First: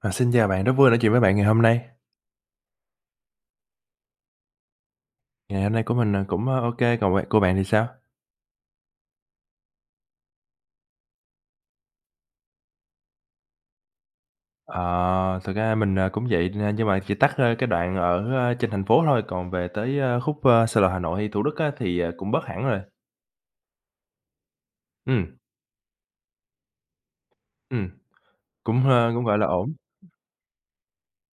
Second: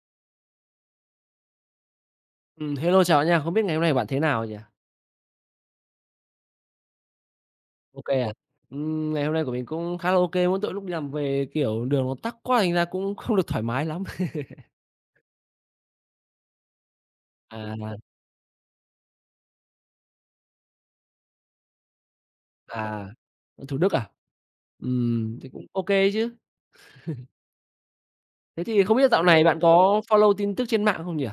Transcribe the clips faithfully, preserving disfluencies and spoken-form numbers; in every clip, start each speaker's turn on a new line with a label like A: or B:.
A: À, xin chào bạn, rất vui nói chuyện với bạn ngày hôm nay.
B: Ừm, hello, chào bạn nha. Không biết ngày hôm nay bạn thế nào nhỉ?
A: Ngày hôm nay của mình, ờ, cũng, ơ, ô còn bạn của bạn thì sao?
B: OK à? Ừm, ngày hôm nay của mình cũng khá là OK, mỗi tội lúc đi làm về, kiểu, đường nó tắc quá thành ra cũng không được thoải mái lắm.
A: Ờ, Thực ra mình, ờ, cũng vậy, n nhưng mà chỉ tắt ra cái
B: À,
A: đoạn ở, ơ, trên thành phố thôi, còn về tới, ơ, khúc, ơ, Sài Gòn, Hà Nội hay Thủ Đức á thì, ờ, cũng bớt hẳn rồi.
B: à, Thủ Đức à?
A: Ừm,
B: Ừm, thì cũng OK chứ.
A: ừm,
B: Thế
A: cũng,
B: thì không biết
A: ơ,
B: dạo
A: cũng, gọi
B: này
A: là,
B: bạn
A: ổn.
B: có follow tin tức trên mạng không nhỉ?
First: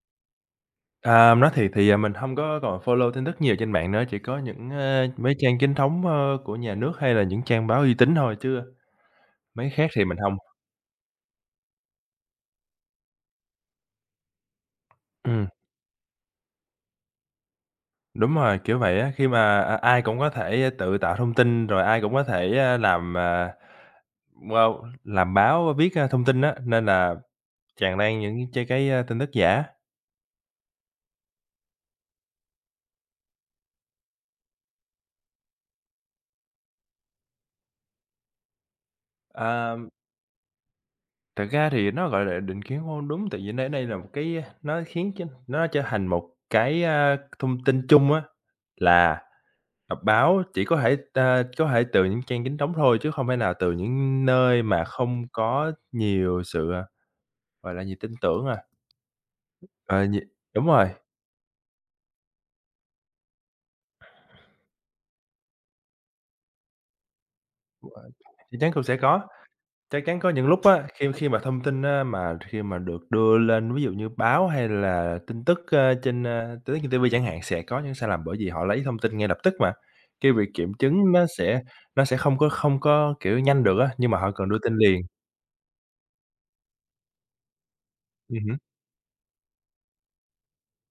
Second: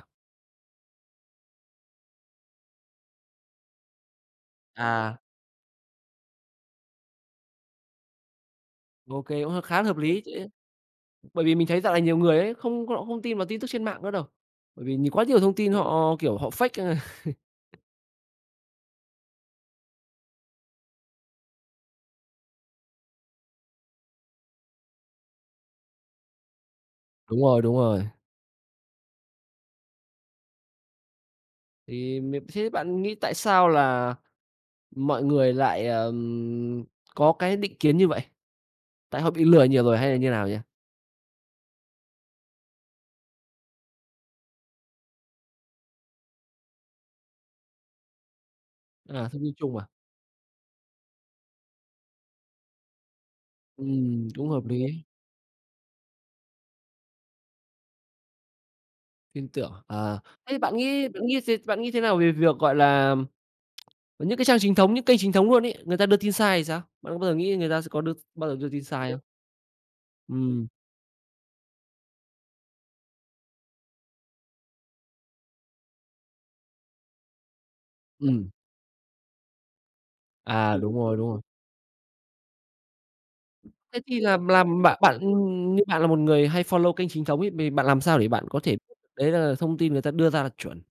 A: À, nói thiệt thì, à, mình không có còn follow tin tức nhiều trên mạng nữa, chỉ có những, ơ,
B: À,
A: mấy trang chính thống, ơ, của nhà nước hay là những trang báo uy tín thôi chứ
B: OK, cũng
A: mấy
B: khá là
A: khác
B: hợp
A: thì mình
B: lý chứ.
A: không.
B: Bởi vì mình thấy dạo này nhiều người ấy, không họ không tin vào tin tức trên mạng nữa đâu. Bởi vì nhìn quá nhiều
A: Ừm.
B: thông tin họ, kiểu, họ fake.
A: Đúng rồi, kiểu vậy á, khi mà, à, ai cũng có thể tự tạo thông tin, rồi ai cũng có thể, a, làm, à, wow, làm báo viết, a, thông tin á, nên là
B: Đúng rồi, đúng
A: tràn
B: rồi.
A: lan những ch cái, a, tin tức giả.
B: Thì m thế bạn nghĩ tại sao là mọi người lại, ờm, có cái định kiến như vậy? Tại họ bị lừa
A: Ờ,
B: nhiều rồi hay là như nào nhỉ?
A: Thực ra thì nó, gọi là, định kiến hông đúng, tại vì nó đây là một cái à, nó khiến cho nó trở thành một cái, a, thông tin chung á, là,
B: À, thông tin chung à?
A: à, báo chỉ có thể, a, có thể từ những trang chính thống thôi, chứ không thể nào từ những
B: Ừm, cũng
A: nơi
B: hợp
A: mà
B: lý,
A: không có nhiều sự, à, gọi là gì, tin tưởng à,
B: tin tưởng.
A: ờ, nh
B: À, thế
A: đúng
B: bạn
A: rồi.
B: nghĩ bạn nghĩ thế bạn nghĩ thế nào về việc, gọi là, những cái trang chính thống, những kênh chính thống luôn ấy, người ta đưa tin sai thì sao? Bạn có bao giờ nghĩ người ta sẽ có
A: Ờ,
B: đưa bao giờ
A: Chắc
B: đưa
A: chắn
B: tin
A: cũng sẽ
B: sai không?
A: có, chắc chắn có những lúc
B: Ừm,
A: á, khi khi mà thông tin á mà khi mà được đưa lên, ví dụ như báo hay là tin tức, ơ, trên, a, tin tức trên ti vi chẳng hạn, sẽ có những sai lầm bởi
B: ừm,
A: vì họ lấy thông tin ngay lập tức mà. Cái việc kiểm
B: à, đúng
A: chứng
B: rồi,
A: nó
B: đúng rồi.
A: sẽ nó sẽ không có không có, kiểu, nhanh được á,
B: Thế
A: nhưng mà
B: thì
A: họ
B: là
A: cần đưa tin
B: làm bạn
A: liền.
B: bạn như bạn là một người hay follow kênh chính thống ấy, thì bạn làm sao để
A: Ừm
B: bạn
A: hứm,
B: có thể biết đấy là thông tin người ta đưa ra là chuẩn?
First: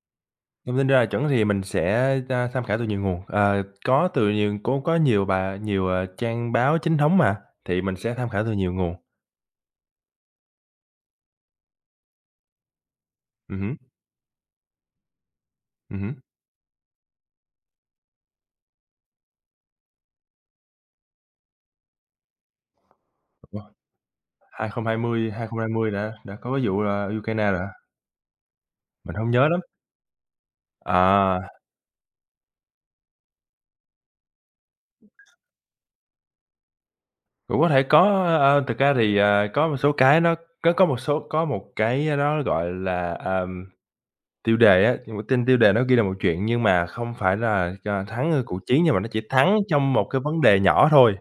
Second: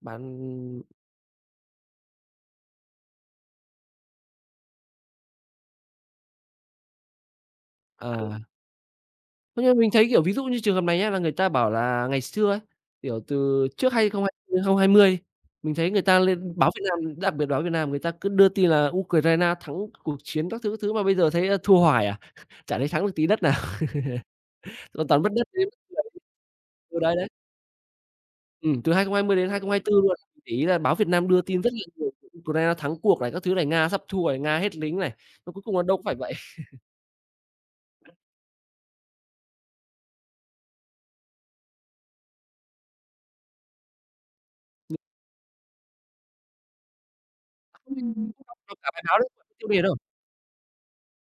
B: Bạn
A: thông tin ra chuẩn thì mình sẽ, a, tham khảo từ nhiều nguồn, ờ, có từ nhiều cũng có nhiều bài nhiều, ờ, trang báo chính thống mà, thì mình sẽ tham
B: à.
A: khảo từ nhiều nguồn.
B: Thế nhưng mình thấy, kiểu, ví dụ như trường hợp này nhá, là người ta bảo là ngày xưa ấy, kiểu,
A: Ừm
B: từ
A: hứm,
B: trước không không hai hai không hai mươi mình thấy
A: ừm
B: người
A: hứm.
B: ta lên báo Việt Nam, đặc biệt báo Việt Nam người ta cứ đưa tin là Ukraine thắng cuộc chiến các thứ, các thứ mà bây giờ thấy, a, thua hoài à, chả thấy thắng được tí đất nào, toàn
A: hai không hai không,
B: toàn mất đất với mất
A: hai không hai không
B: người.
A: đã đã có cái vụ
B: Ừ,
A: là
B: đấy, đấy.
A: Ukraine rồi hả?
B: Ừm, từ
A: Mình hông
B: hai không hai không
A: nhớ
B: đến
A: lắm.
B: hai không hai tư luôn, để ý là báo Việt Nam đưa
A: À,
B: tin rất là nhiều, Ukraine thắng cuộc này, các thứ này, Nga sắp thua này, Nga hết lính này, mà cuối cùng là đâu có phải vậy.
A: cũng có thể có, ơ, thực ra thì, à, có một số cái nó có có một số có một cái nó, gọi là, ờm, tiêu đề á, nhưng mà trên tiêu đề nó ghi là một chuyện nhưng mà không phải là, ờ,
B: Ừm.
A: thắng, ơ,
B: Đọc
A: cuộc
B: đọc
A: chiến
B: cả
A: nhưng mà
B: bài
A: nó
B: báo
A: chỉ
B: đấy,
A: thắng
B: tiêu đề
A: trong
B: đâu.
A: một cái vấn đề nhỏ thôi.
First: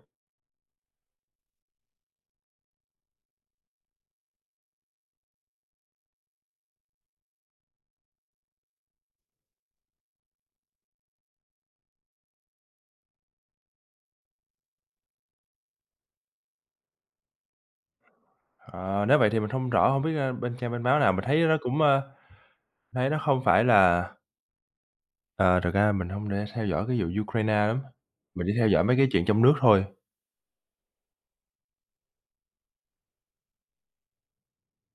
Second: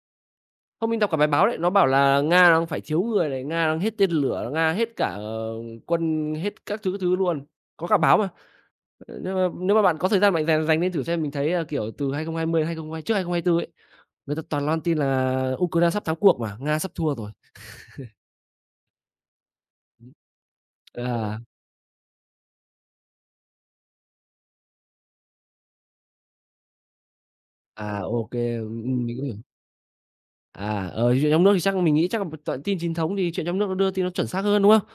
B: Không, mình đọc cả bài báo đấy, nó bảo là Nga đang phải thiếu người này, Nga đang hết tên lửa, Nga hết cả, ờ, quân, hết các thứ, các thứ luôn. Có cả báo mà, ờ, nếu mà nếu mà bạn có thời gian bạn dành dành lên thử xem, mình thấy, à, kiểu, từ hai không hai không đến hai không hai không trước hai không hai tư ấy, người ta toàn loan tin là Ukraine sắp thắng cuộc mà, Nga sắp thua rồi.
A: Ờ, Nếu vậy thì mình hông rõ, hông biết, ơ, bên trang bên báo nào, mình
B: À,
A: thấy nó cũng, ơ, thấy nó không phải là ờ, thực ra mình hông để theo dõi cái vụ Ukraine lắm,
B: à, OK,
A: mình chỉ theo dõi mấy
B: ừm,
A: cái
B: mình
A: chuyện
B: cũng hiểu.
A: trong nước thôi.
B: À, ở chuyện trong nước thì chắc mình nghĩ chắc là toàn tin chính thống thì chuyện trong nước nó đưa tin nó chuẩn xác hơn, đúng không?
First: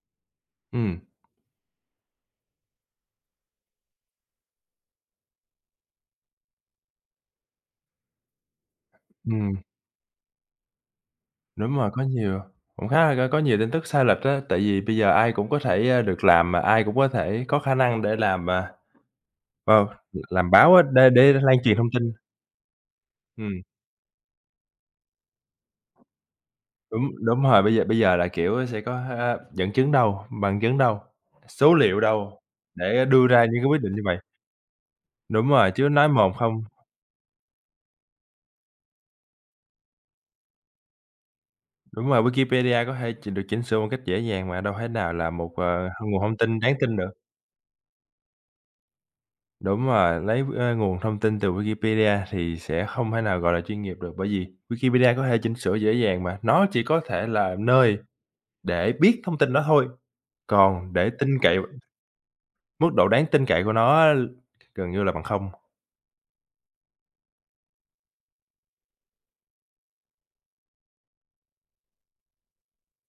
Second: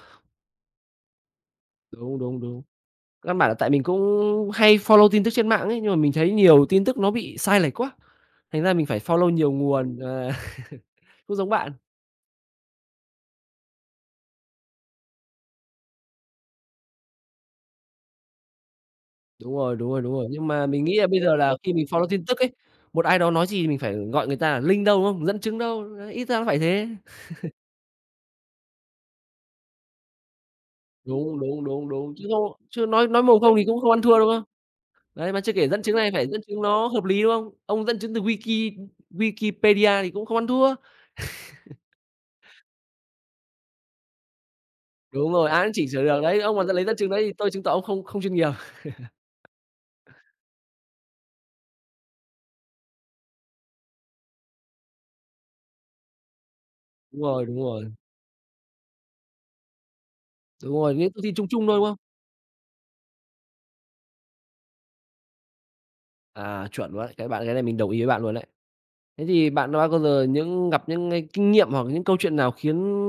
A: Ừm,
B: Đúng, đúng, đúng. Căn bản là tại mình cũng hay follow tin tức trên mạng ấy, nhưng mà mình thấy nhiều tin tức nó bị sai lệch quá. Thành ra mình phải follow nhiều
A: ừm.
B: nguồn, à, cũng giống bạn.
A: Đúng rồi, có nhiều cũng khá là có nhiều tin tức sai lệch á, tại vì bây giờ ai cũng có thể, a, được làm mà ai cũng có thể có khả năng để làm, à,
B: Đúng rồi,
A: ờ,
B: đúng rồi, đúng rồi. Nhưng
A: làm
B: mà
A: báo á,
B: mình nghĩ là
A: để
B: bây
A: để
B: giờ là
A: lan
B: khi
A: truyền
B: mình
A: thông
B: follow
A: tin.
B: tin tức ấy, một ai đó nói gì
A: Ừm,
B: thì mình phải gọi người ta là link đâu, đúng không? Dẫn chứng đâu, đấy, ít ra nó phải thế.
A: đúng, đúng rồi, bây giờ bây giờ là, kiểu, sẽ có, a, dẫn chứng đâu, bằng chứng đâu,
B: Đúng, đúng,
A: số
B: đúng,
A: liệu
B: đúng, chứ
A: đâu
B: không chứ
A: để
B: nói nói
A: đưa
B: mồm
A: ra
B: không
A: những
B: thì
A: cái
B: cũng
A: quyết
B: không
A: định
B: ăn
A: như vậy.
B: thua, đúng không? Đấy, mà
A: Đúng
B: chưa kể
A: rồi,
B: dẫn
A: chứ
B: chứng này
A: nói
B: phải
A: mồm
B: dẫn chứng
A: không.
B: nó hợp lý, đúng không? Ông dẫn chứng từ Wiki Wikipedia thì cũng không ăn thua.
A: Đúng rồi, Wikipedia có thể ch được chỉnh sửa một cách dễ dàng mà đâu thể nào là
B: Đúng rồi,
A: một,
B: ai cũng chỉnh
A: ờ,
B: sửa được.
A: nguồn thông
B: Đấy, ông
A: tin
B: mà
A: đáng
B: lấy dẫn
A: tin
B: chứng
A: được.
B: đấy thì tôi chứng tỏ ông không không chuyên nghiệp.
A: Đúng rồi, lấy, ơ, nguồn thông tin từ Wikipedia thì sẽ không thể nào gọi là chuyên nghiệp được, bởi vì Wikipedia có thể chỉnh sửa dễ dàng mà, nó chỉ có
B: Đúng
A: thể
B: rồi, đúng
A: là
B: rồi,
A: nơi để biết thông tin đó thôi,
B: đúng
A: còn
B: rồi,
A: để
B: những thông
A: tin
B: tin chung
A: cậy
B: chung thôi, đúng không?
A: mức độ đáng tin cậy của nó á gần như là bằng không.
B: À, chuẩn luôn đấy, cái bạn cái này mình đồng ý với bạn luôn đấy. Thế thì bạn đã bao giờ những gặp những cái kinh nghiệm hoặc những câu chuyện nào khiến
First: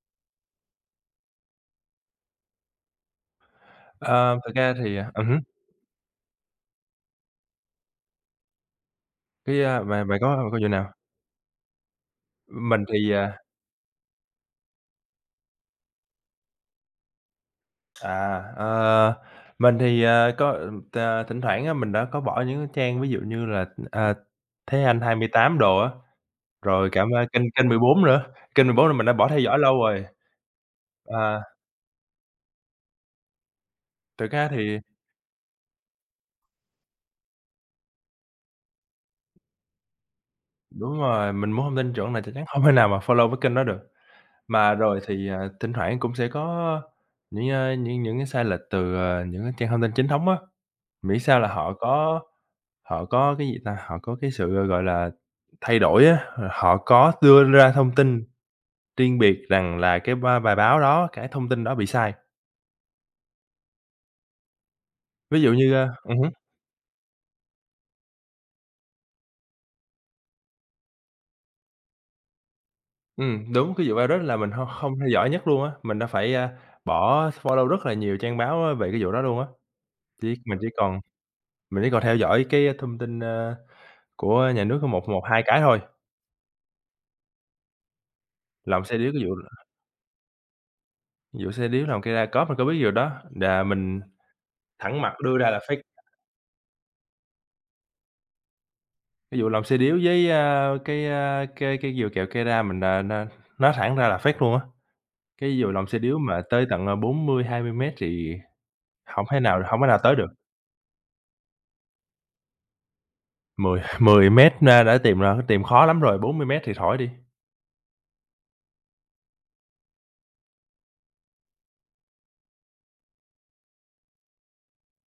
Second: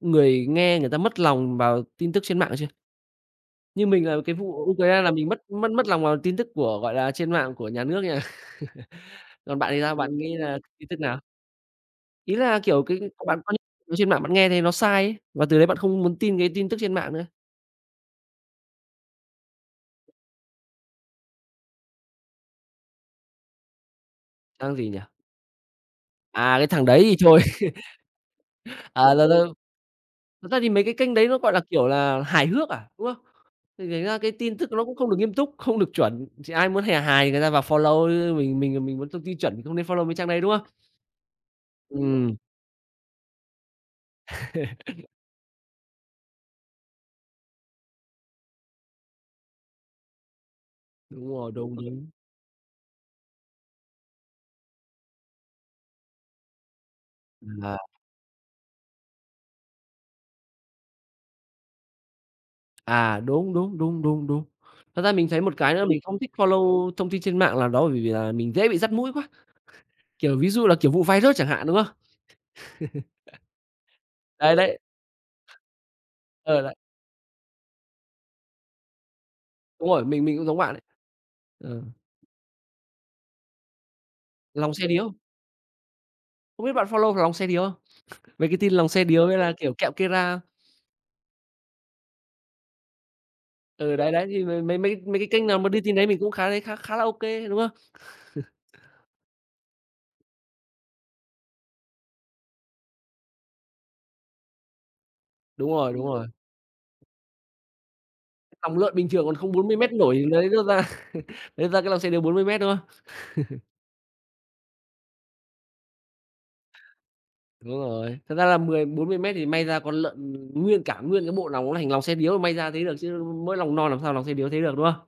B: người nghe người ta mất lòng vào tin tức trên mạng chưa? Như mình là cái
A: Ờ, Thực
B: vụ
A: ra thì
B: Ukraine là
A: à, ừm
B: mình
A: hứm,
B: mất mất mất lòng vào tin tức của, gọi là, trên mạng của nhà nước nha. Còn
A: cái,
B: bạn thì
A: a,
B: sao?
A: mà
B: Bạn
A: bạn
B: nghĩ
A: có
B: là
A: câu chuyện
B: tin
A: nào?
B: tức nào? Ý là,
A: Mình
B: kiểu, cái
A: thì, à,
B: bạn quan niệm trên mạng bạn nghe thấy nó sai ấy, và từ đấy bạn không muốn tin cái tin tức trên mạng nữa.
A: à, ờ, mình thì, ờ, có, ừm, t thỉnh thoảng á mình đã có bỏ những cái trang ví dụ như là, à,
B: Đang
A: Thế
B: gì nhỉ?
A: Anh hai tám đồ á.
B: À, cái thằng
A: Rồi
B: đấy
A: cảm,
B: thì
A: ơn
B: thôi.
A: kênh kênh mười bốn nữa, kênh mười bốn là mình đã
B: À, là
A: bỏ theo
B: là
A: dõi lâu rồi.
B: thật ra thì mấy cái kênh đấy nó,
A: À,
B: gọi là, kiểu là, hài hước à, đúng không? Thì thành ra
A: thực
B: cái
A: ra
B: tin tức
A: thì
B: nó cũng không được nghiêm túc, không được chuẩn, thì ai muốn hà hài người ta vào follow, ư, mình mình mình muốn thông tin chuẩn thì không nên follow mấy trang đấy, đúng không?
A: đúng rồi, mình muốn thông tin chuẩn là chắc
B: Ừm,
A: chắn không thể nào mà follow cái kênh đó được. Mà rồi thì, à, thỉnh thoảng cũng sẽ có những, a, những những cái sai lệch từ, ờ, những cái trang thông tin chính thống á, miễn
B: đúng
A: sao là
B: rồi,
A: họ
B: đúng, đúng.
A: có họ có cái gì ta, họ có cái sự, gọi là, thay đổi á, h họ có đưa ra
B: À,
A: thông tin riêng biệt rằng là cái ba bài báo đó, cái thông tin đó bị sai.
B: à, đúng, đúng, đúng, đúng, đúng. Thật ra mình thấy
A: Ví
B: một
A: dụ
B: cái
A: như,
B: nữa
A: a
B: mình
A: ừm
B: không thích
A: hứm.
B: follow thông tin trên mạng là đó bởi vì là mình dễ bị dắt mũi quá, kiểu, ví dụ là kiểu vụ virus chẳng hạn, đúng không?
A: Ừm, đúng, cái vụ virus là mình
B: Đấy,
A: hông
B: đấy.
A: không theo dõi nhất luôn á, mình đã phải, a,
B: Ờ, đấy,
A: bỏ follow rất là nhiều trang báo, a, về cái vụ đó luôn á.
B: đúng rồi, mình
A: Chỉ
B: mình cũng giống
A: mình chỉ
B: bạn ấy.
A: còn
B: Ờ,
A: mình chỉ còn theo dõi cái thông tin, ơ, của nhà
B: lòng
A: nước có
B: xe
A: một
B: điếu,
A: một hai cái thôi,
B: không biết bạn follow lòng xe điếu không? Mấy cái tin
A: lòng
B: lòng
A: xe
B: xe
A: điếu cái
B: điếu
A: vụ
B: hay là, kiểu, kẹo Kera.
A: vụ xe điếu lòng cây đa cóp mình có biết vụ đó, là
B: Ừ,
A: mình
B: đấy, đấy, thì mấy mấy mấy
A: thẳng mặt
B: mấy cái
A: đưa
B: kênh
A: ra là
B: nào mà đi
A: fake.
B: tin đấy mình cũng khá thấy khá khá là ô kê, đúng không?
A: Cái vụ lòng xe điếu với, a, cái, a, cái cái vụ kẹo cây đa mình, à, na nói thẳng ra là fake luôn á. Cái
B: Đúng
A: vụ lòng
B: rồi,
A: xe
B: đúng
A: điếu
B: rồi.
A: mà tới tận, à, bốn mươi hai mươi mét thì
B: Lòng lợn bình thường
A: hổng
B: còn
A: thể
B: không
A: nào
B: bốn mươi
A: hổng thể
B: mét
A: nào
B: nổi
A: tới
B: thì
A: được.
B: lấy đâu ra lấy ra cái lòng xe đều bốn mươi mét, đúng không?
A: mười mười mét ra đã tìm ra tìm khó lắm rồi, bốn mươi mét thì thổi đi.
B: Đúng rồi, thật ra là mười bốn mươi mét thì may ra con lợn nguyên cả nguyên cái bộ lòng nó thành lòng xe điếu may ra thấy được chứ mỗi lòng non làm sao lòng xe điếu thấy được, đúng không?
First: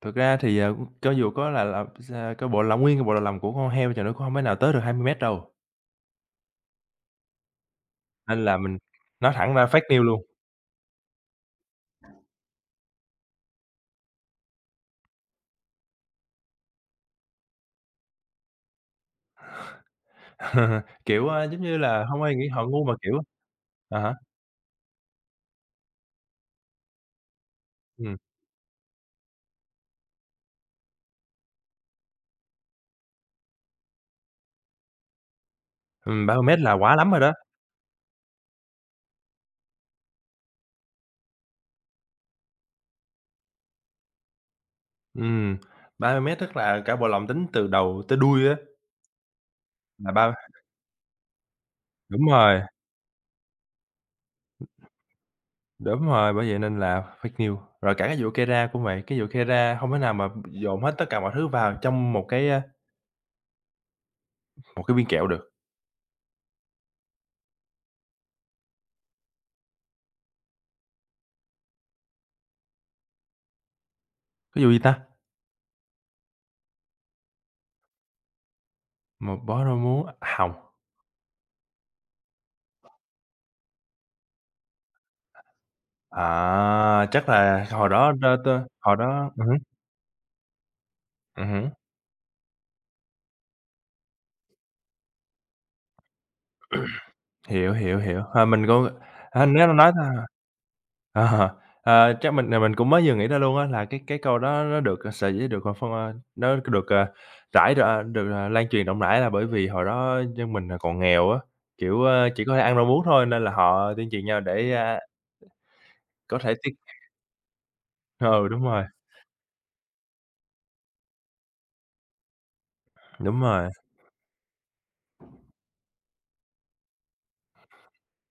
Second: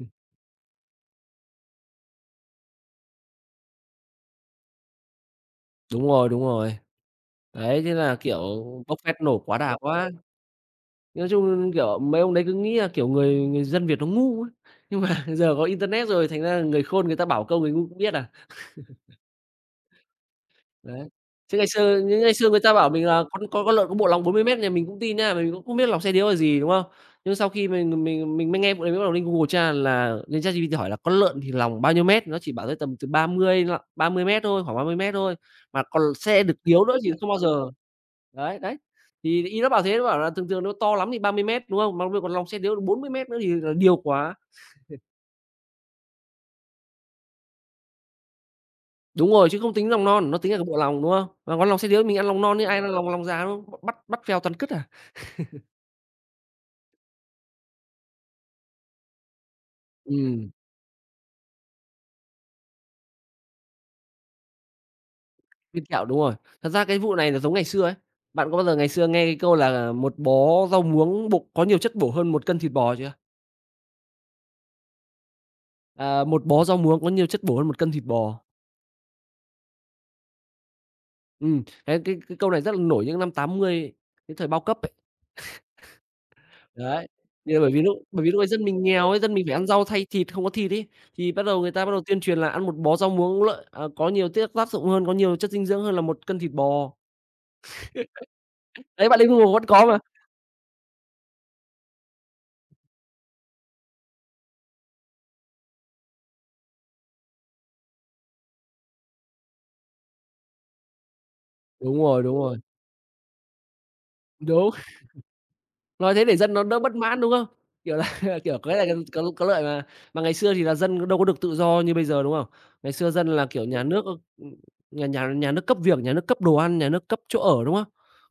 A: Thực ra thì, ờ, cho dù có là là sa coi bộ là nguyên cái bộ lò lồng của con heo thì nó cũng hông thể nào tới được hai mươi mét đâu,
B: Đúng rồi, đúng rồi. Đấy, thế là, kiểu,
A: nên là mình
B: bốc phét
A: nói
B: nổ
A: thẳng
B: quá
A: ra
B: đà
A: fake news
B: quá.
A: luôn.
B: Nói chung, kiểu, mấy ông đấy cứ nghĩ là, kiểu, người người dân Việt nó ngu ấy, nhưng mà giờ có internet rồi thành ra là người khôn người ta bảo câu người ngu cũng biết à. Đấy.
A: Kiểu, a,
B: Chứ
A: giống
B: ngày
A: như
B: xưa
A: là,
B: những
A: hông
B: ngày
A: ai nghĩ
B: xưa người
A: họ
B: ta
A: ngu
B: bảo
A: mà,
B: mình
A: kiểu
B: là con con con lợn có
A: à
B: bộ
A: há,
B: lòng bốn mươi mét thì mình cũng tin nhá, mình cũng không biết lòng xe điếu là gì, đúng không? Nhưng sau khi mình
A: ừm,
B: mình mình mới nghe vụ đấy, mới bắt đầu lên Google tra là lên ChatGPT hỏi là "Con lợn thì lòng bao nhiêu mét?" Nó chỉ bảo tới tầm từ ba mươi lận ba mươi mét thôi, khoảng ba mươi mét thôi, mà còn
A: ừm,
B: xe
A: ba mươi
B: được
A: mét là
B: điếu nữa
A: quá
B: thì
A: lắm rồi
B: không
A: đó.
B: bao giờ. Đấy, đấy, thì ý nó bảo thế, nó bảo là thường thường nó to lắm thì ba mươi mét đúng không? Mà bây giờ còn lòng xe điếu bốn mươi mét nữa thì là điều quá.
A: Ừm, ba mươi mét tức là cả bộ lồng tính từ đầu tới đuôi á,
B: Đúng rồi, chứ không tính lòng
A: là
B: non,
A: ba
B: nó tính là cái bộ lòng, đúng không? Mà con lòng xe điếu mình
A: đúng
B: ăn lòng non
A: rồi,
B: chứ ai ăn lòng lòng già, đúng không? Bắt bắt phèo toàn cứt à.
A: đúng rồi, bởi vậy nên là fake news. Rồi cả cái vụ cây ra cũng vậy, cái vụ cây ra hông thể nào mà
B: Ừm.
A: dồn hết tất cả mọi thứ vào trong một cái, a Một cái viên kẹo được,
B: Viên kẹo, đúng rồi. Thật ra cái vụ này là giống ngày xưa ấy. Bạn có bao giờ ngày xưa nghe cái câu là "Một bó rau muống bụng có nhiều chất bổ hơn một cân thịt bò" chưa?
A: cái vụ gì ta?
B: À, "Một bó rau muống có nhiều chất bổ hơn một cân thịt bò."
A: Một bó rau muống hồng.
B: Ừm, cái cái cái câu này rất là nổi những năm tám mươi, cái thời bao cấp ấy.
A: À,
B: Đấy,
A: chắc
B: thì là
A: là
B: bởi vì
A: hồi
B: lúc
A: đó
B: bởi vì
A: đơ
B: lúc ấy
A: tơ
B: dân mình
A: hồi
B: nghèo ấy,
A: đó
B: dân mình
A: ừm
B: phải
A: hứm,
B: ăn rau thay thịt, không có thịt ấy, thì bắt
A: ừm
B: đầu người
A: hứm,
B: ta bắt đầu tuyên truyền là ăn một bó rau muống lợi à, có nhiều tiết tác dụng hơn, có nhiều chất dinh dưỡng hơn là một cân thịt bò.
A: hiểu, hiểu, hiểu. Ờ, mình cũng
B: Đấy, bạn lên
A: ờ,
B: Google vẫn
A: nếu mà
B: có
A: nói
B: mà.
A: ra ờ, ờ, chắc mình, ờ, mình cũng mới vừa nghĩ ra luôn á là cái cái câu đó nó được, ờ, sở dĩ được, ờ, phân, ơ nó được, ờ, rải ra được, ờ, lan truyền rộng rãi là bởi vì hồi đó dân mình, ờ, còn nghèo á,
B: Đúng
A: kiểu,
B: rồi,
A: ơ,
B: đúng
A: chỉ có
B: rồi.
A: thể ăn rau muống thôi nên là họ tuyên truyền nhau
B: Đúng.
A: để, a,
B: Nói thế để
A: có
B: dân
A: thể
B: nó
A: tiết
B: đỡ bất mãn, đúng không? Kiểu là,
A: ừ,
B: kiểu,
A: đúng
B: cái
A: rồi,
B: này có có lợi mà. Mà ngày xưa thì là dân đâu có được tự do như bây giờ, đúng không? Ngày xưa dân
A: đúng
B: là, kiểu,
A: rồi.
B: nhà nước, ơ, nhà nhà nhà nước cấp việc, nhà nước cấp đồ ăn, nhà nước cấp chỗ ở, đúng không?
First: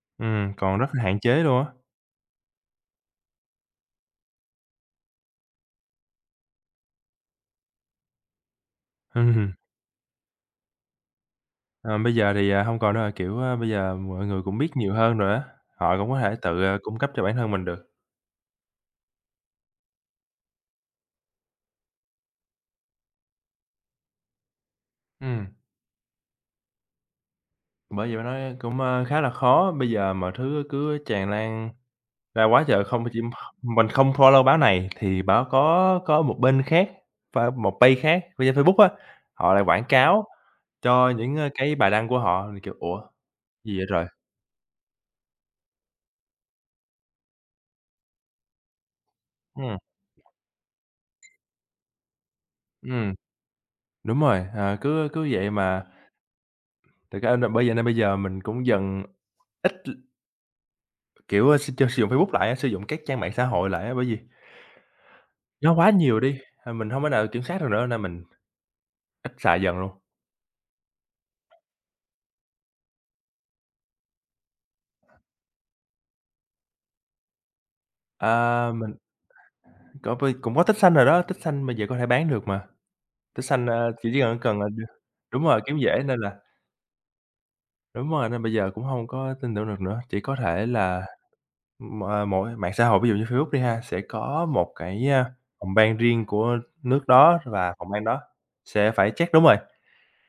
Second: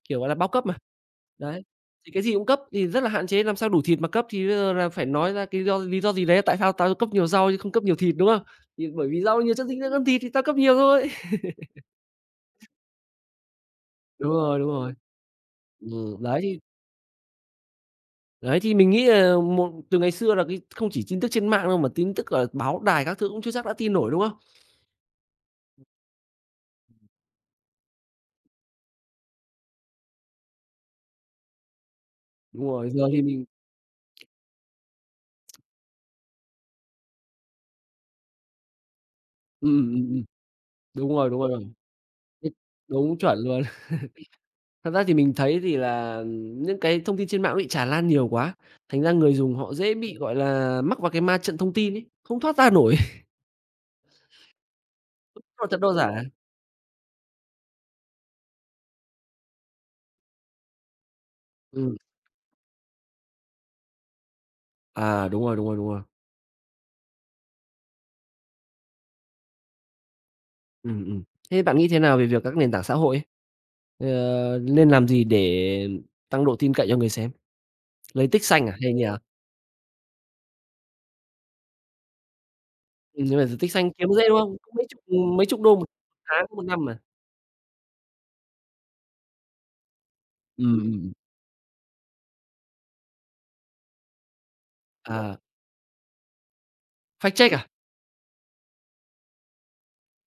B: Kiểu, gọi là, bao
A: Ừm,
B: cấp mà,
A: còn rất là hạn chế
B: đấy,
A: luôn á.
B: thì cái gì cũng cấp thì rất là hạn chế, làm sao đủ thịt mà cấp thì bây giờ là phải nói ra cái do lý do gì đấy, tại sao tao cấp nhiều rau chứ không cấp nhiều thịt, đúng không? Thì bởi vì rau
A: Ừm,
B: nhiều chất dinh dưỡng hơn thịt thì tao cấp nhiều thôi.
A: ờ, Bây giờ thì, à, hông còn nữa rồi, kiểu, a, bây giờ mọi
B: Đúng
A: người cũng
B: rồi, đúng
A: biết
B: rồi.
A: nhiều hơn rồi á, họ cũng có
B: Ừm,
A: thể
B: đấy.
A: tự, ờ, cung cấp cho bản thân mình được.
B: Đấy, thì mình nghĩ là một từ ngày xưa là cái không chỉ tin tức trên mạng đâu mà tin tức, ở báo đài các thứ cũng chưa chắc đã tin nổi, đúng không?
A: Ừm, bởi vậy mới nói cũng, ơ, khá là khó, bây giờ mọi thứ cứ tràn lan ra
B: Đúng
A: quá trời,
B: rồi, giờ
A: không chỉ
B: thì mình...
A: mình không follow báo này thì báo có có một bên khác, pha một page khác của trên Facebook á, họ lại
B: Ừm,
A: quảng
B: ừm, ừm, ừm.
A: cáo
B: Đúng
A: cho
B: rồi,
A: những,
B: đúng
A: ơ,
B: rồi.
A: cái bài đăng của họ,
B: Ừm,
A: thì kiểu, "Ủa,
B: đúng, chuẩn luôn.
A: gì vậy trời?"
B: Thật ra thì mình thấy thì là, những cái thông tin trên mạng nó bị tràn lan nhiều quá, thành ra người dùng họ
A: Ừm,
B: dễ bị, gọi là, mắc vào cái ma trận thông tin ấy, không thoát ra nổi,
A: ừm, đúng rồi, ờ, cứ cứ vậy
B: đâu thật
A: mà.
B: đâu giả.
A: Thực ra là bởi vậy nên bây giờ mình cũng dần ít Kiểu, ơ, s cho
B: Ừm,
A: sử dụng Facebook lại á, sử dụng các trang mạng xã hội lại á, bởi vì
B: à, đúng rồi, đúng
A: nó
B: rồi, đúng
A: quá
B: rồi.
A: nhiều đi, ờ, mình hông thể nào kiểm soát được nữa nên mình ít xài dần luôn.
B: Ừm, ừm. Thế bạn nghĩ thế nào về việc các nền tảng xã hội ấy, ờ, nên làm gì để tăng độ tin cậy cho người xem? Lấy tích xanh
A: À,
B: à, hay
A: mình
B: như...
A: có vơi cũng có tích xanh rồi đó, tích xanh bây giờ có thể bán được mà,
B: Ừm, nhưng
A: tích
B: mà diện
A: xanh,
B: tích xanh
A: ơ,
B: kiếm
A: chỉ
B: dễ,
A: cần
B: đúng không?
A: cần là
B: Cũng
A: đưa
B: mấy chục
A: đúng
B: mấy
A: rồi,
B: chục đô
A: kiếm
B: một
A: dễ nên là
B: tháng, một năm mà.
A: đúng rồi, nên bây giờ cũng hông có tin tưởng được nữa, chỉ có thể
B: Ừm,
A: là,
B: ừm.
A: ừm, ờ, mỗi mạng xã hội ví dụ như Facebook đi ha, sẽ có một cái, a,
B: À,
A: phòng ban riêng của nước
B: fact
A: đó
B: check à?
A: và phòng ban đó sẽ phải check đúng rồi,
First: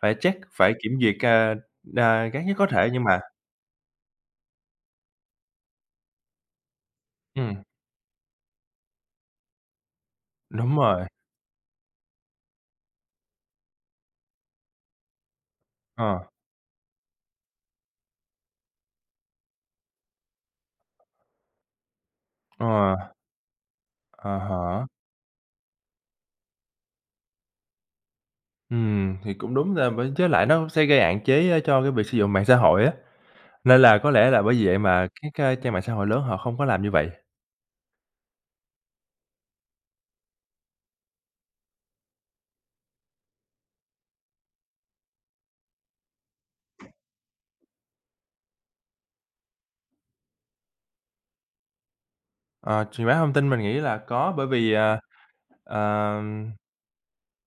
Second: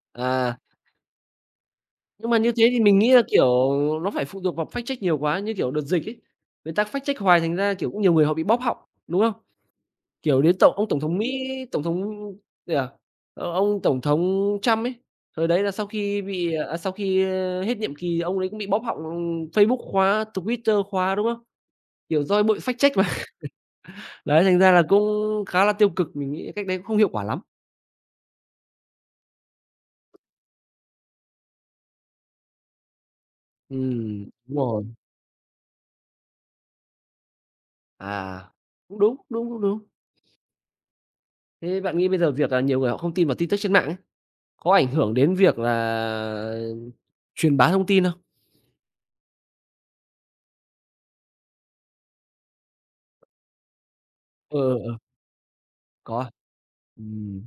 A: phải check,
B: À,
A: phải kiểm duyệt, à, à,
B: nhưng mà
A: gắt
B: như
A: nhất có
B: thế thì
A: thể
B: mình
A: nhưng
B: nghĩ
A: mà
B: là, kiểu, nó phải phụ thuộc vào fact check nhiều quá, như kiểu đợt dịch ấy, người ta fact check hoài thành
A: ừm.
B: ra, kiểu, cũng nhiều người họ bị bóp họng, đúng không? Kiểu, đến tổng
A: Đúng
B: ông tổng
A: rồi,
B: thống Mỹ, tổng thống gì à, ờ, ông tổng thống Trump ấy, thời đấy là sau khi
A: ờ,
B: bị à, sau khi, ơ, hết nhiệm kỳ ông đấy cũng bị bóp họng, ừm, Facebook khóa, Twitter khóa, đúng không? Kiểu, do bội fact
A: ờ,
B: check.
A: à
B: Đấy, thành ra là
A: há.
B: cũng khá là tiêu cực, mình nghĩ cách đấy cũng không hiệu quả lắm.
A: Ừm, thì cũng đúng là với với lại nó sẽ gây hạn chế, ơ, cho cái việc sử dụng mạng xã hội á, nên là có
B: Ừm,
A: lẽ là bởi
B: đúng
A: vì vậy
B: rồi.
A: mà các, a, trang mạng xã hội lớn họ không có làm như vậy.
B: À, cũng đúng, đúng, cũng đúng. Thế bạn nghĩ bây giờ việc là nhiều người họ không tin vào tin tức trên mạng ấy, có ảnh hưởng đến việc là truyền bá thông tin không?
A: Ờ, Truyền bá thông tin mình nghĩ là có bởi
B: Ờ,
A: vì,
B: ừ, ừ,
A: à,
B: có à?
A: ờm,
B: Ừm,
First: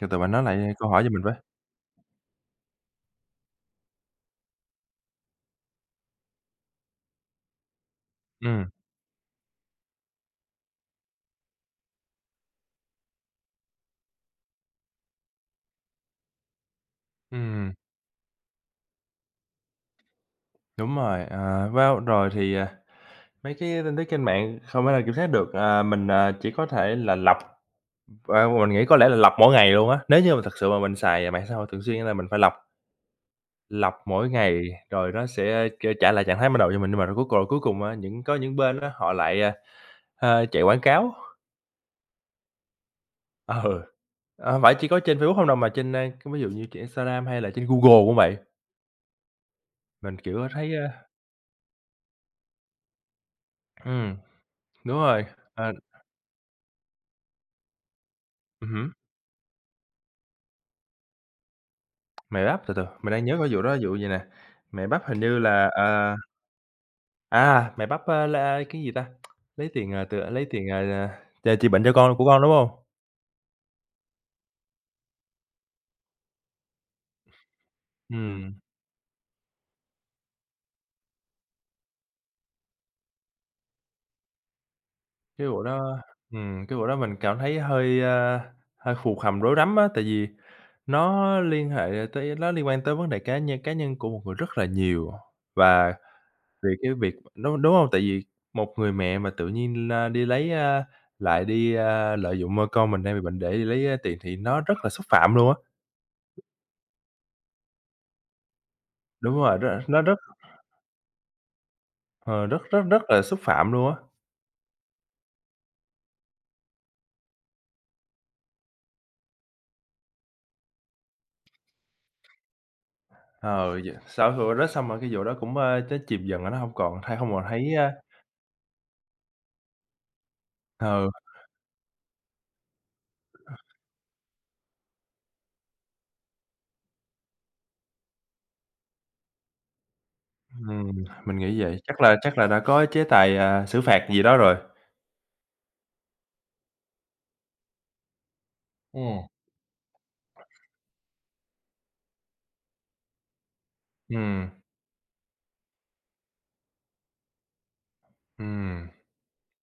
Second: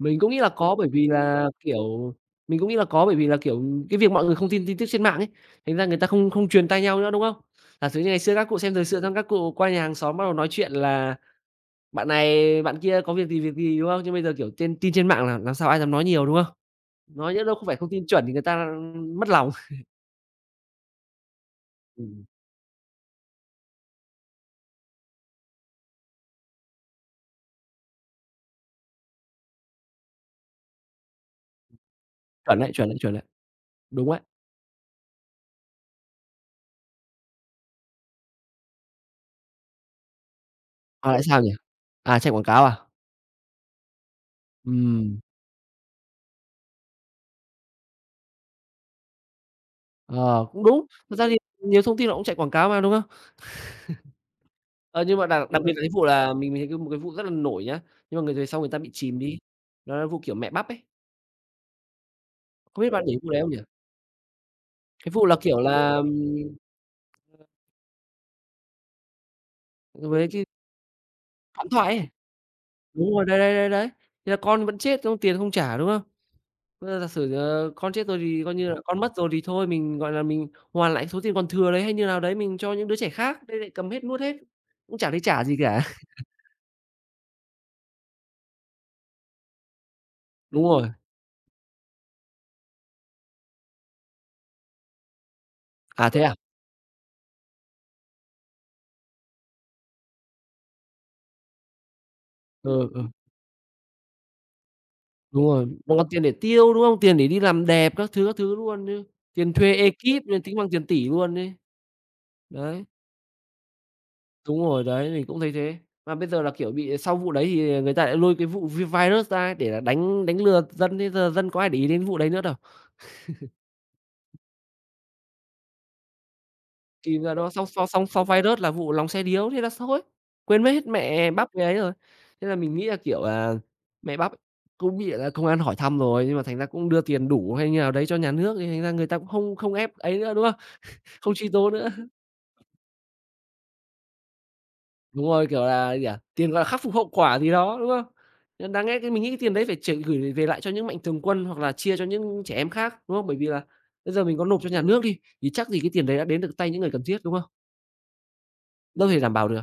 A: từ từ
B: cũng
A: bạn
B: nghĩ
A: nói
B: là
A: lại
B: có bởi
A: câu hỏi
B: vì
A: giùm mình với.
B: là, kiểu, mình cũng nghĩ là có bởi vì là, kiểu, cái việc mọi người không tin tin tức trên mạng ấy, thành ra người ta không không truyền tai nhau nữa, đúng không? Giả sử như ngày xưa các cụ
A: Ừm,
B: xem thời sự xong các cụ qua nhà hàng xóm bắt đầu nói chuyện là bạn này bạn kia có việc gì, việc gì, đúng không? Chứ bây giờ, kiểu, trên tin trên mạng là làm sao ai dám nói nhiều, đúng không? Nói nhỡ đâu không
A: ừm,
B: phải thông tin chuẩn thì người ta, mất lòng.
A: đúng rồi, ờ, wow,
B: Ừm,
A: rồi thì, à, mấy cái tin tức trên mạng không thể nào kiểm soát được, à, mình, à, chỉ có thể là lọc, ờ, mình nghĩ có lẽ là lọc mỗi ngày luôn á, nếu như mà thật sự mà mình xài mạng xã hội thường xuyên là mình phải lọc.
B: chuẩn đấy, chuẩn đấy, chuẩn đấy,
A: Lọc
B: đúng đấy.
A: mỗi ngày rồi nó sẽ, kiểu, trả lại trạng thái ban đầu cho mình, nhưng mà rồi cuối cùng cuối cùng á, những có những bên á, họ lại, à, à, chạy quảng
B: À,
A: cáo.
B: lại sao nhỉ? À, chạy quảng cáo à?
A: Ừ, ờ, hông phải chỉ có trên
B: Ừm,
A: Facebook không đâu mà trên, a, ví dụ như trên Instagram hay là trên Google cũng vậy. Mình,
B: ờ,
A: kiểu,
B: cũng
A: thấy,
B: đúng.
A: a
B: Thật ra thì nhiều thông tin nó cũng chạy quảng cáo mà, đúng không?
A: ừm, đúng
B: Ờ, nhưng
A: rồi,
B: mà đặc đặc
A: ờ,
B: biệt là cái vụ là mình mình thấy cái một cái vụ rất là nổi nhá, nhưng mà người về sau người
A: ừm
B: ta bị
A: hứm,
B: chìm đi, đó là vụ, kiểu, mẹ bắp ấy.
A: mè bắp, từ
B: Không
A: từ,
B: biết bạn để
A: mình
B: ý
A: đang
B: vụ
A: nhớ
B: đấy
A: có
B: không nhỉ?
A: vụ đó vụ vầy nè, mè bắp
B: Cái
A: hình
B: vụ là,
A: như
B: kiểu
A: là,
B: là,
A: ờ,
B: ừm,
A: à, mè bắp, a, la cái gì ta? Lấy tiền, à, từ
B: với cái
A: lấy tiền, à, à,
B: huyền
A: chữa bệnh cho
B: thoại ấy.
A: con của con, đúng hông?
B: Đúng rồi, đấy, đấy, đấy, đấy. Thế là con vẫn chết, xong tiền không trả, đúng không? Ờ, giả sử, ờ, con chết rồi thì coi
A: Ừm.
B: như là con mất rồi thì thôi mình, gọi là, mình hoàn lại số tiền còn thừa đấy hay như nào đấy mình cho những đứa trẻ khác, đây lại cầm hết nuốt hết, cũng chả thấy trả
A: Cái
B: gì
A: vụ
B: cả.
A: đó ừm, cái vụ đó mình cảm thấy hơi, a, hơi phù khằm rối rắm á, tại vì
B: Đúng rồi.
A: nó liên hệ tới nó liên quan tới vấn đề cá nhân cá nhân của một người rất là nhiều. Và
B: À, thế à?
A: vì cái việc đúng đúng hông? Tại vì một người mẹ mà tự nhiên la đi lấy, a lại đi, a, lợi dụng, ơ,
B: Ừ,
A: con
B: ừ,
A: mình đang bị bệnh để đi lấy, a, tiền thì nó rất là xúc phạm
B: đúng
A: luôn á.
B: rồi, nó có tiền để tiêu, đúng không? Tiền để đi làm đẹp các thứ, các thứ luôn chứ,
A: Đúng
B: tiền
A: rồi, r
B: thuê
A: nó rất
B: ekip nên tính bằng tiền tỷ luôn ấy.
A: ờ, rất rất
B: Đấy,
A: rất là xúc phạm luôn á.
B: đúng rồi, đấy, mình cũng thấy thế. Mà bây giờ là, kiểu, bị sau vụ đấy thì người ta lại lôi cái vụ vi virus ra để là đánh đánh lừa dân, thế giờ dân có ai để ý đến vụ đấy nữa đâu.
A: Ờ, d Sau cái vụ đó xong rồi cái vụ đó cũng, ơ, nó chìm dần rồi nó hông còn hay
B: Thì
A: hông
B: giờ
A: còn
B: đó xong
A: thấy,
B: sau
A: a
B: xong sau virus là vụ lòng xe điếu, thế là thôi, quên mất hết
A: ờ.
B: mẹ bắp cái ấy rồi. Thế là mình nghĩ là, kiểu là, mẹ bắp cũng bị, là, công an hỏi thăm rồi, nhưng mà thành ra cũng đưa tiền đủ hay như nào đấy cho nhà nước, thì thành ra người ta cũng không không ép ấy nữa, đúng không?
A: Ừm,
B: Không
A: mình
B: truy
A: nghĩ
B: tố
A: vậy.
B: nữa.
A: Chắc là chắc là đã có chế tài, à, xử phạt gì đó rồi.
B: Đúng rồi, kiểu là, gì nhỉ, tiền, gọi là, khắc phục hậu quả gì đó, đúng không? Nên đáng lẽ cái mình
A: Ừm.
B: nghĩ cái tiền đấy phải chuyển gửi về lại cho những mạnh thường quân hoặc là chia cho những trẻ em khác, đúng không? Bởi vì là bây giờ mình có
A: Ừm,
B: nộp cho nhà nước đi, thì chắc gì cái tiền đấy đã đến được tay những người cần thiết, đúng không?
A: ừm,
B: Đâu thể đảm bảo được,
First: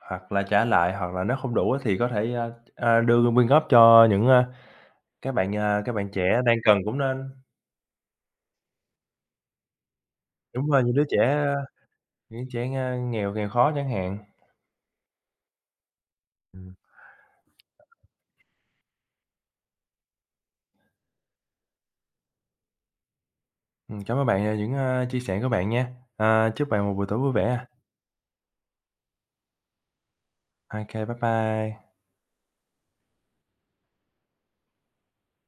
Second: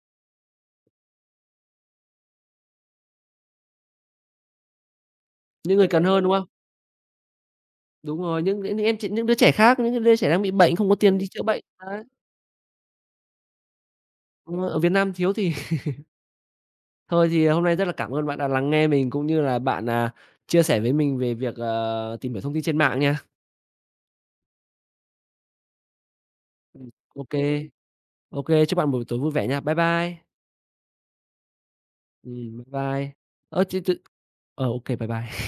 A: hoặc là trả lại, hoặc là nếu không đủ á thì có thể, a, a, đưa quyên góp cho những, a, các bạn,
B: những
A: à,
B: người
A: các
B: cần
A: bạn
B: hơn, đúng
A: trẻ
B: không?
A: đang cần cũng nên.
B: Đúng rồi, những những em chị những đứa trẻ khác, những đứa trẻ đang bị
A: Đúng
B: bệnh
A: rồi,
B: không có
A: những đứa
B: tiền
A: trẻ,
B: đi chữa
A: a,
B: bệnh, đấy.
A: những trẻ, a, nghèo nghèo khó chẳng hạn.
B: Đúng rồi, ở Việt Nam thiếu thì
A: Ừm,
B: thôi thì ờ, hôm nay rất là cảm ơn bạn đã lắng nghe mình, cũng như là bạn, à, chia sẻ với mình về việc, ờ, tìm hiểu thông tin trên mạng nha.
A: ừm, cảm ơn bạn về những, a, chia sẻ của bạn nha. À, chúc bạn một buổi tối
B: OK,
A: vui vẻ.
B: OK, chúc bạn một buổi tối vui vẻ nha. Bye bye.
A: OK, bye bye.
B: Ừm, bye bye. Ơ, chứ tự, ờ, ô, bye bye.